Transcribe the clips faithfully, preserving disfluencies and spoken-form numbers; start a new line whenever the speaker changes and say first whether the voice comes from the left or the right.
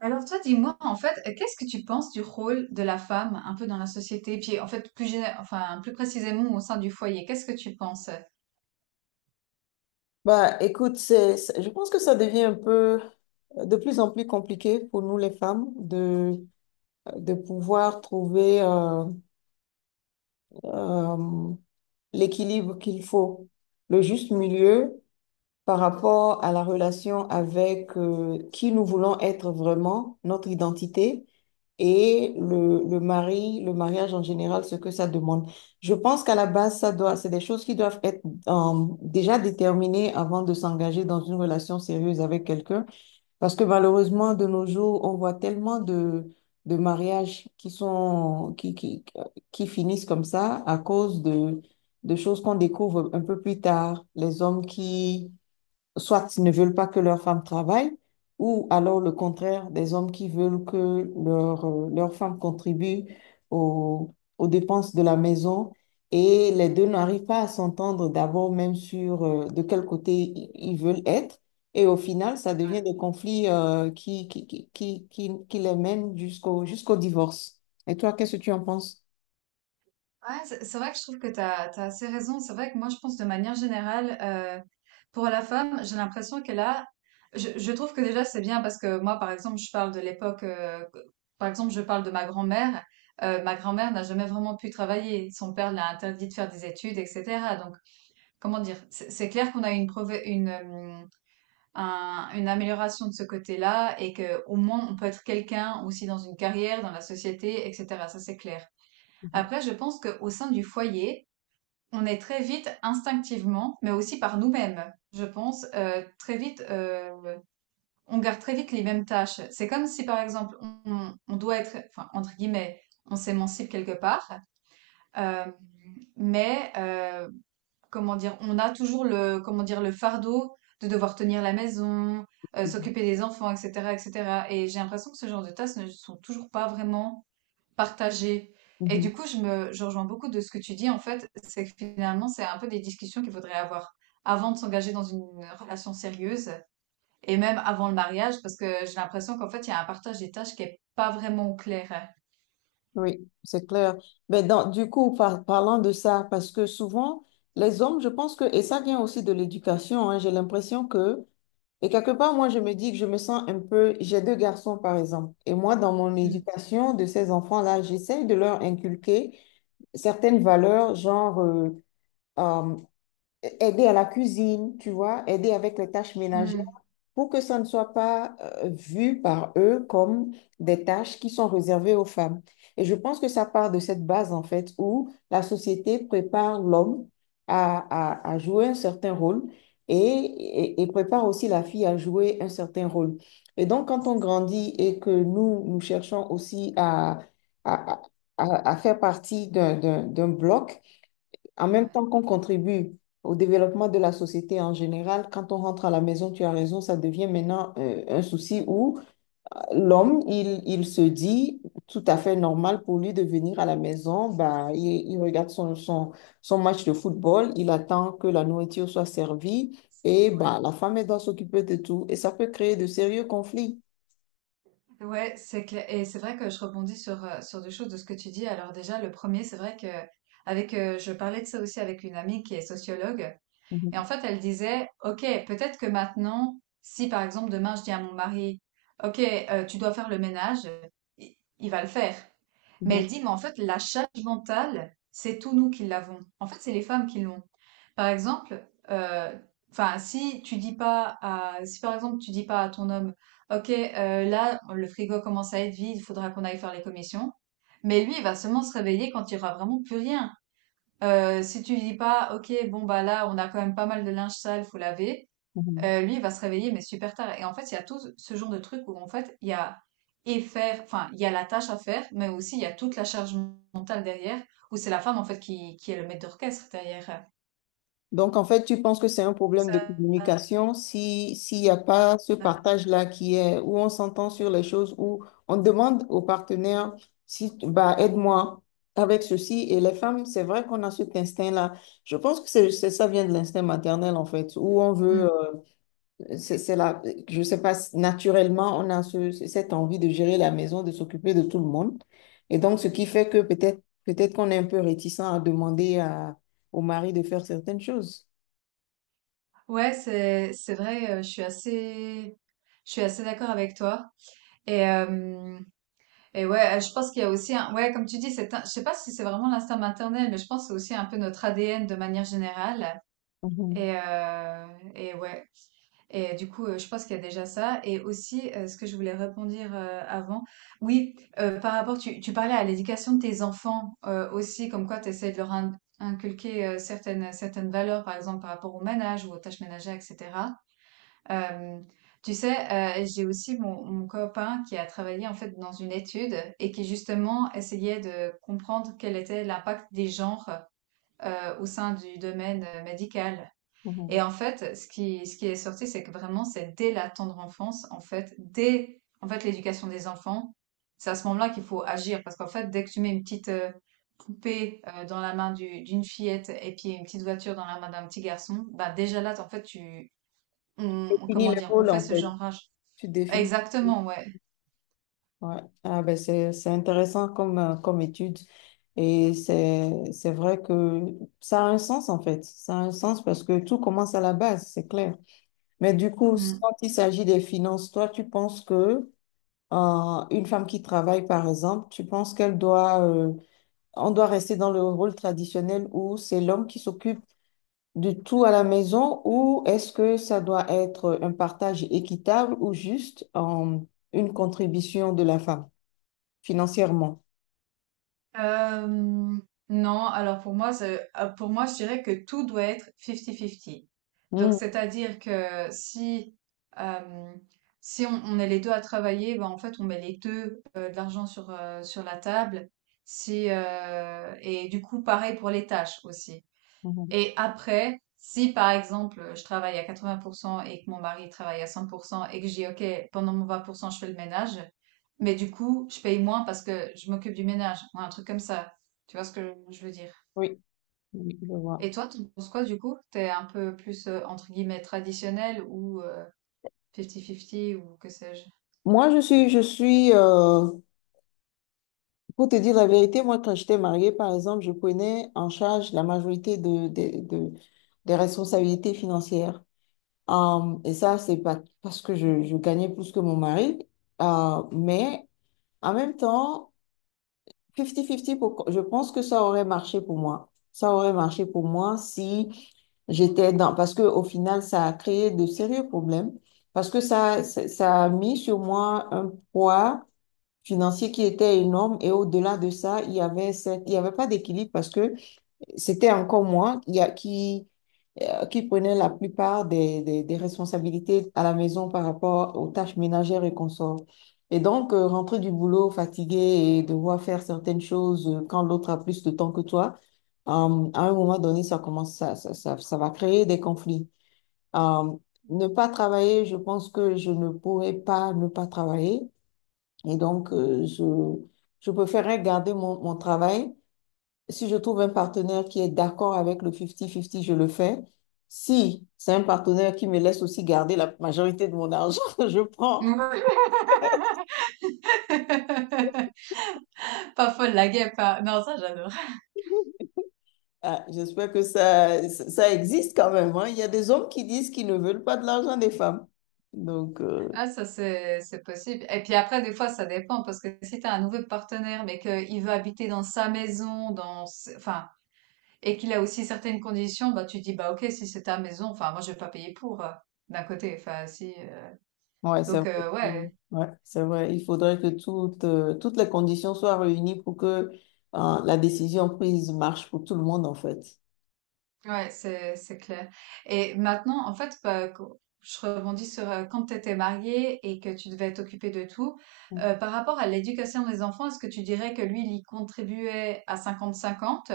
right: Alors toi, dis-moi, en fait, euh, qu'est-ce que tu penses du rôle de la femme un peu dans la société, puis en fait plus géné- enfin plus précisément au sein du foyer, qu'est-ce que tu penses?
left: Bah, écoute, c'est, c'est- je pense que ça devient un peu euh, de plus en plus compliqué pour nous les femmes de, euh, de pouvoir trouver euh, euh, l'équilibre qu'il faut, le juste milieu par rapport à la relation avec euh, qui nous voulons être vraiment, notre identité et le, le mari, le mariage en général, ce que ça demande. Je pense qu'à la base, ça doit, c'est des choses qui doivent être euh, déjà déterminées avant de s'engager dans une relation sérieuse avec quelqu'un, parce que malheureusement, de nos jours, on voit tellement de de mariages qui sont qui, qui, qui finissent comme ça à cause de, de choses qu'on découvre un peu plus tard. Les hommes qui, soit ne veulent pas que leurs femmes travaillent, ou alors le contraire, des hommes qui veulent que leur, euh, leurs femmes contribuent aux, aux dépenses de la maison. Et les deux n'arrivent pas à s'entendre d'abord même sur euh, de quel côté i- ils veulent être. Et au final, ça devient des conflits euh, qui, qui, qui, qui, qui- qui les mènent jusqu'au jusqu'au divorce. Et toi, qu'est-ce que tu en penses?
right: Ouais, c'est c'est vrai que je trouve que tu as, assez raison. C'est vrai que moi, je pense de manière générale, euh, pour la femme, j'ai l'impression qu'elle a... Je, je trouve que déjà, c'est bien parce que moi, par exemple, je parle de l'époque... euh, par exemple, je parle de ma grand-mère. Euh, ma grand-mère n'a jamais vraiment pu travailler. Son père l'a interdit de faire des études, et cetera. Donc, comment dire? C'est c'est clair qu'on a une, prove- une, euh, un- une amélioration de ce côté-là et que au moins, on peut être quelqu'un aussi dans une carrière, dans la société, et cetera. Ça, c'est clair.
left: Mhm.
right: Après, je pense qu'au sein du foyer, on est très vite instinctivement, mais aussi par nous-mêmes, je pense, euh, très vite, euh, on garde très vite les mêmes tâches. C'est comme si, par exemple, on, on doit être, enfin, entre guillemets, on s'émancipe quelque part, euh, mais euh, comment dire, on a toujours le, comment dire, le fardeau de devoir tenir la maison, euh, s'occuper des enfants, et cetera, et cetera. Et cetera. Et j'ai l'impression que ce genre de tâches ne sont toujours pas vraiment partagé. Et
left: Mhm.
right: du coup, je me, je rejoins beaucoup de ce que tu dis, en fait, c'est que finalement, c'est un peu des discussions qu'il faudrait avoir avant de s'engager dans une relation sérieuse et même avant le mariage, parce que j'ai l'impression qu'en fait, il y a un partage des tâches qui est pas vraiment clair.
left: Oui, c'est clair. Mais dans- du coup, par- parlant de ça, parce que souvent, les hommes, je pense que, et ça vient aussi de l'éducation, hein, j'ai l'impression que, et quelque part, moi, je me dis que je me sens un peu, j'ai deux garçons, par exemple, et moi, dans mon
right: Mm.
left: éducation de ces enfants-là, j'essaye de leur inculquer certaines valeurs, genre euh, euh, aider à la cuisine, tu vois, aider avec les tâches ménagères
right: Mm.
left: pour que ça ne soit pas euh, vu par eux comme des tâches qui sont réservées aux femmes. Et je pense que ça part de cette base, en fait, où la société prépare l'homme à, à- à jouer un certain rôle et, et- et prépare aussi la fille à jouer un certain rôle. Et donc, quand on grandit et que nous, nous cherchons aussi à, à, à- à- à faire partie d'un d'un- d'un bloc, en même
right: Ouais,
left: temps qu'on contribue au développement de la société en général, quand on rentre à la maison, tu as raison, ça devient maintenant euh, un souci où l'homme, il, il se dit tout à fait normal pour lui de venir à la maison, bah, il, il regarde son, son, son match de football, il attend que la nourriture soit servie et
right: ouais.
left: bah, la femme, elle doit s'occuper de tout et ça peut créer de sérieux conflits.
right: Ouais, c'est clair. Et c'est vrai que je rebondis sur, euh, sur deux choses de ce que tu dis. Alors déjà, le premier, c'est vrai que avec, euh, je parlais de ça aussi avec une amie qui est sociologue. Et en
left: Mhm,
right: fait, elle disait, OK, peut-être que maintenant, si par exemple demain je dis à mon mari, OK, euh, tu dois faire le ménage, il, il va le faire. Mais
left: mhm,
right: elle dit, mais en fait, la charge mentale, c'est tous nous qui l'avons. En fait, c'est les femmes qui l'ont. Par exemple, euh, enfin, si tu dis pas à, si par exemple tu dis pas à ton homme, OK, euh, là, le frigo commence à être vide, il faudra qu'on aille faire les commissions. Mais lui, il va seulement se réveiller quand il y aura vraiment plus rien. Euh, si tu lui dis pas, ok, bon bah là, on a quand même pas mal de linge sale, faut laver.
left: mhm.
right: Euh, lui, il va se réveiller, mais super tard. Et en fait, il y a tout ce genre de truc où en fait, il y a et faire, enfin, il y a la tâche à faire, mais aussi il y a toute la charge mentale derrière, où c'est la femme en fait qui, qui est le maître d'orchestre derrière.
left: Donc, en fait, tu penses que c'est un problème de
right: Ça,
left: communication si, s'il n'y a pas ce partage-là qui est où on s'entend sur les choses, où on demande au partenaire si, bah, aide-moi avec ceci. Et les femmes, c'est vrai qu'on a cet instinct-là. Je pense que c'est, c'est- ça vient de l'instinct maternel, en fait, où on veut,
right: Hmm.
left: euh, c'est, c'est la, je sais pas, naturellement, on a ce- cette envie de gérer la maison, de s'occuper de tout le monde. Et donc, ce qui fait que peut-être, peut-être qu'on est un peu réticent à demander à, au mari de faire certaines choses.
right: Ouais, c'est c'est vrai, euh, je suis assez je suis assez d'accord avec toi. Et euh, Et ouais, euh, je pense qu'il y a aussi un, ouais, comme tu dis, c'est un- je sais pas si c'est vraiment l'instinct maternel, mais je pense que c'est aussi un peu notre A D N de manière générale.
left: Mhm,
right: Et, euh, et ouais. Et du coup, euh, je pense qu'il y a déjà ça. Et aussi, euh, ce que je voulais répondre euh, avant, oui, euh, par rapport, tu, tu parlais à l'éducation de tes enfants euh, aussi, comme quoi tu essaies de leur in- inculquer euh, certaines, certaines valeurs, par exemple, par rapport au ménage ou aux tâches ménagères, et cetera. Hem, Tu sais, heu, j'ai aussi mon mon copain qui a travaillé en fait dans une étude et qui justement essayait de comprendre quel était l'impact des genres, heu, au sein du domaine, heu, médical.
left: mhm.
right: Et en fait, ce qui ce qui est sorti, c'est que vraiment c'est dès la tendre enfance, en fait, dès en fait l'éducation des enfants, c'est à ce moment-là qu'il faut agir parce qu'en fait, dès que tu mets une petite, heu, poupée, heu, dans la main du d'une fillette et puis une petite voiture dans la main d'un petit garçon, bah, déjà là, en fait, tu on comment
left: Définis le
right: dire? On
left: rôle,
right: fait
left: en
right: ce
left: fait.
right: genrage.
left: Tu définis.
right: Exactement, ouais.
left: Ouais. Ah ben c'est c'est intéressant comme, euh, comme étude et c'est c'est vrai que ça a un sens en fait. Ça a un sens parce que tout commence à la base, c'est clair. Mais du coup,
right: Mmh.
left: quand il s'agit des finances, toi, tu penses que euh, une femme qui travaille, par exemple, tu penses qu'elle doit, euh, on doit rester dans le rôle traditionnel où c'est l'homme qui s'occupe de tout à la maison ou est-ce que ça doit être un partage équitable ou juste euh, une contribution de la femme financièrement?
right: Hem, non, alors pour moi, ce ah, pour moi, je dirais que tout doit être cinquante cinquante. Donc
left: Mhm,
right: c'est-à-dire que si, hem, si on on est les deux à travailler, ben, en fait, on met les deux heu, de l'argent sur, heu, sur la table. Si, heu et du coup, pareil pour les tâches aussi.
left: mhm.
right: Et après, si par exemple je travaille à quatre-vingts pour cent et que mon mari travaille à cent pour cent et que je dis OK, pendant mon vingt pour cent je fais le ménage, mais du coup je paye moins parce que je m'occupe du ménage, ou un truc comme ça. Tu vois ce que je veux dire?
left: Oui, oui, je vois.
right: Et toi, tu penses quoi du coup? T'es un peu plus euh, entre guillemets traditionnel ou euh, cinquante cinquante ou que sais-je?
left: Moi, je suis, je suis, euh, pour te dire la vérité, moi, quand j'étais mariée, par exemple, je prenais en charge la majorité de, de- de- des responsabilités financières. Euh, et ça, c'est pas parce que je, je gagnais plus que mon mari. Euh, mais en même temps, cinquante cinquante, pour- je pense que ça aurait marché pour moi. Ça aurait marché pour moi si j'étais dans... Parce que au final, ça a créé de sérieux problèmes. Parce que ça, ça, ça a mis sur moi un poids financier qui était énorme. Et au-delà de ça, il y avait cette- il y avait pas d'équilibre parce que c'était encore moi qui, a- qui, euh, qui prenaient la plupart des, des- des responsabilités à la maison par rapport aux tâches ménagères et consorts. Et donc, euh, rentrer du boulot fatigué et devoir faire certaines choses euh, quand l'autre a plus de temps que toi, euh, à un moment donné, ça commence, ça, ça, ça, ça va créer des conflits. Euh, Ne pas travailler, je pense que je ne pourrais pas ne pas travailler. Et donc, euh, je, je préférerais garder mon, mon travail. Si je trouve un partenaire qui est d'accord avec le cinquante cinquante, je le fais. Si c'est un partenaire qui me laisse aussi garder la majorité de mon argent, je prends.
right: Pas folle la guêpe, hein. Non, ça j'adore.
left: Ah, j'espère que ça, ça existe quand même, hein. Il y a des hommes qui disent qu'ils ne veulent pas de l'argent des femmes. Donc, euh,
right: Ah, ça, c'est, c'est possible. Et puis après, des fois, ça dépend, parce que si t'as un nouveau partenaire, mais qu'il veut habiter dans sa maison, dans, s- enfin, et qu'il a aussi certaines conditions, bah, tu dis, bah, ok, si c'est ta maison, enfin, moi, je vais pas payer pour, euh, d'un côté, enfin, si, euh,
left: ouais, c'est
right: donc,
left: vrai.
right: euh, ouais.
left: que- ouais, c'est vrai. Il faudrait que toutes, euh, toutes les conditions soient réunies pour que, euh, la décision prise marche pour tout le monde, en fait.
right: Ouais, c'est c'est clair. Et maintenant, en fait, bah, co- je rebondis sur euh, quand tu étais mariée et que tu devais t'occuper de tout. Euh, par rapport à l'éducation des enfants, est-ce que tu dirais que lui, il y contribuait à cinquante cinquante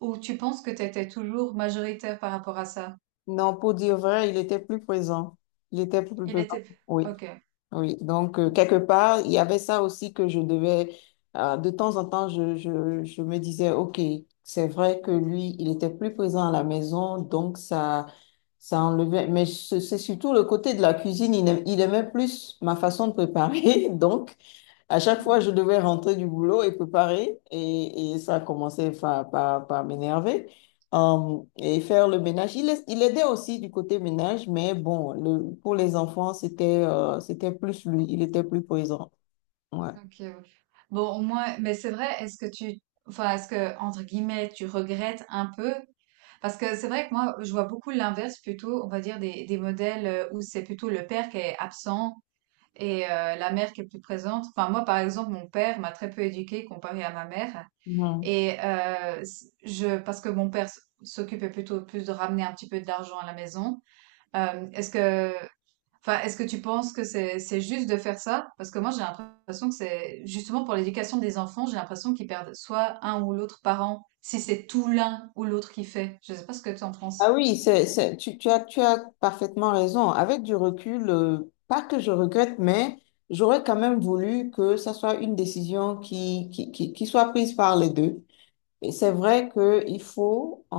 right: ou tu penses que tu étais toujours majoritaire par rapport à ça?
left: Non, pour dire vrai, il était plus présent. Il était plus
right: Il
left: présent.
right: était...
left: Oui.
right: Ok.
left: Oui, donc euh, quelque part, il y avait ça aussi que je devais, euh, de temps en temps, je, je, je me disais, OK, c'est vrai que lui, il était plus présent à la maison, donc ça, ça enlevait. Mais c'est c'est surtout le côté de la cuisine, il aimait, il aimait plus ma façon de préparer, donc à chaque fois, je devais rentrer du boulot et préparer, et, et ça commençait par, par, par m'énerver. Euh, et faire le ménage. Il, est- il aidait aussi du côté ménage, mais bon, le, pour les enfants, c'était euh, c'était plus lui, il était plus présent. Ouais.
right: OK, ouais. Bon, au moins, mais c'est vrai, est-ce que tu, enfin, est-ce que, entre guillemets, tu regrettes un peu? Parce que c'est vrai que moi, je vois beaucoup l'inverse plutôt, on va dire, des, des modèles euh, où c'est plutôt le père qui est absent et euh, la mère qui est plus présente. Enfin, moi, par exemple, mon père m'a très peu éduquée comparé à ma mère.
left: Ouais.
right: Et euh, s- je, parce que mon père s- s'occupait plutôt plus de ramener un petit peu d'argent à la maison. Euh, est-ce que, enfin, Est-ce que tu penses que c'est c'est juste de faire ça? Parce que moi, j'ai l'impression que c'est justement pour l'éducation des enfants, j'ai l'impression qu'ils perdent soit un ou l'autre parent, si c'est tout l'un ou l'autre qui fait. Je sais pas ce que tu en
left: Ah
right: penses.
left: oui, c'est, c'est, tu, tu as, tu as parfaitement raison. Avec du recul, euh, pas que je regrette, mais j'aurais quand même voulu que ça soit une décision qui, qui, qui, qui soit prise par les deux. Et c'est vrai qu'il faut euh,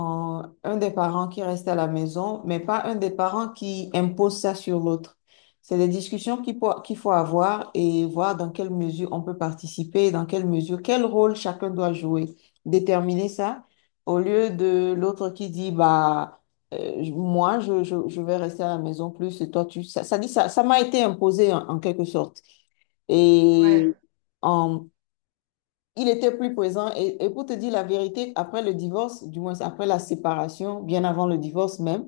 left: un des parents qui reste à la maison, mais pas un des parents qui impose ça sur l'autre. C'est des discussions qu'il faut, qu'il faut avoir et voir dans quelle mesure on peut participer, dans quelle mesure, quel rôle chacun doit jouer. Déterminer ça au lieu de l'autre qui dit, bah, euh, je- moi, je, je, je vais rester à la maison plus et toi, tu... Ça, ça dit, ça, ça m'a été imposé en en quelque sorte. Et
right: Ouais.
left: euh, il était plus présent. Et, et pour te dire la vérité, après le divorce, du moins après la séparation, bien avant le divorce même,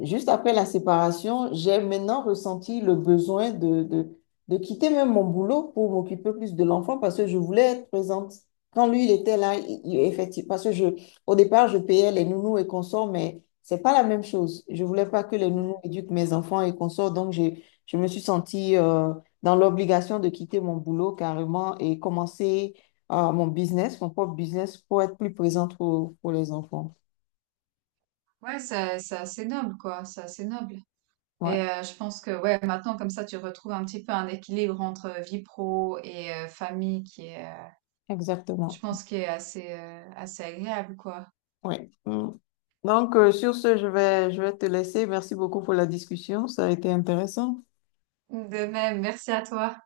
left: juste après la séparation, j'ai maintenant ressenti le besoin de, de, de quitter même mon boulot pour m'occuper plus de l'enfant parce que je voulais être présente. Quand lui, il était là, il- il- effectivement, parce que je, au départ, je payais les nounous et consorts, mais c'est pas la même chose. Je voulais pas que les
right: Ouais,
left: nounous éduquent mes enfants et consorts, donc j'ai, je me suis sentie euh, dans l'obligation de quitter mon boulot carrément et commencer à mon business, mon propre business, pour être plus présente pour, pour les enfants.
right: Ouais, c'est c'est assez noble, quoi. C'est assez noble. Et
left: Ouais,
right: euh, je pense que ouais, maintenant comme ça, tu retrouves un petit peu un équilibre entre vie pro et euh, famille qui est, euh, je
left: exactement.
right: pense, qui est assez euh, assez agréable, quoi.
left: Ouais. Mm. Donc, euh, sur ce, je vais, je vais te laisser. Merci beaucoup pour la discussion. Ça a été intéressant.
right: De même, merci à toi.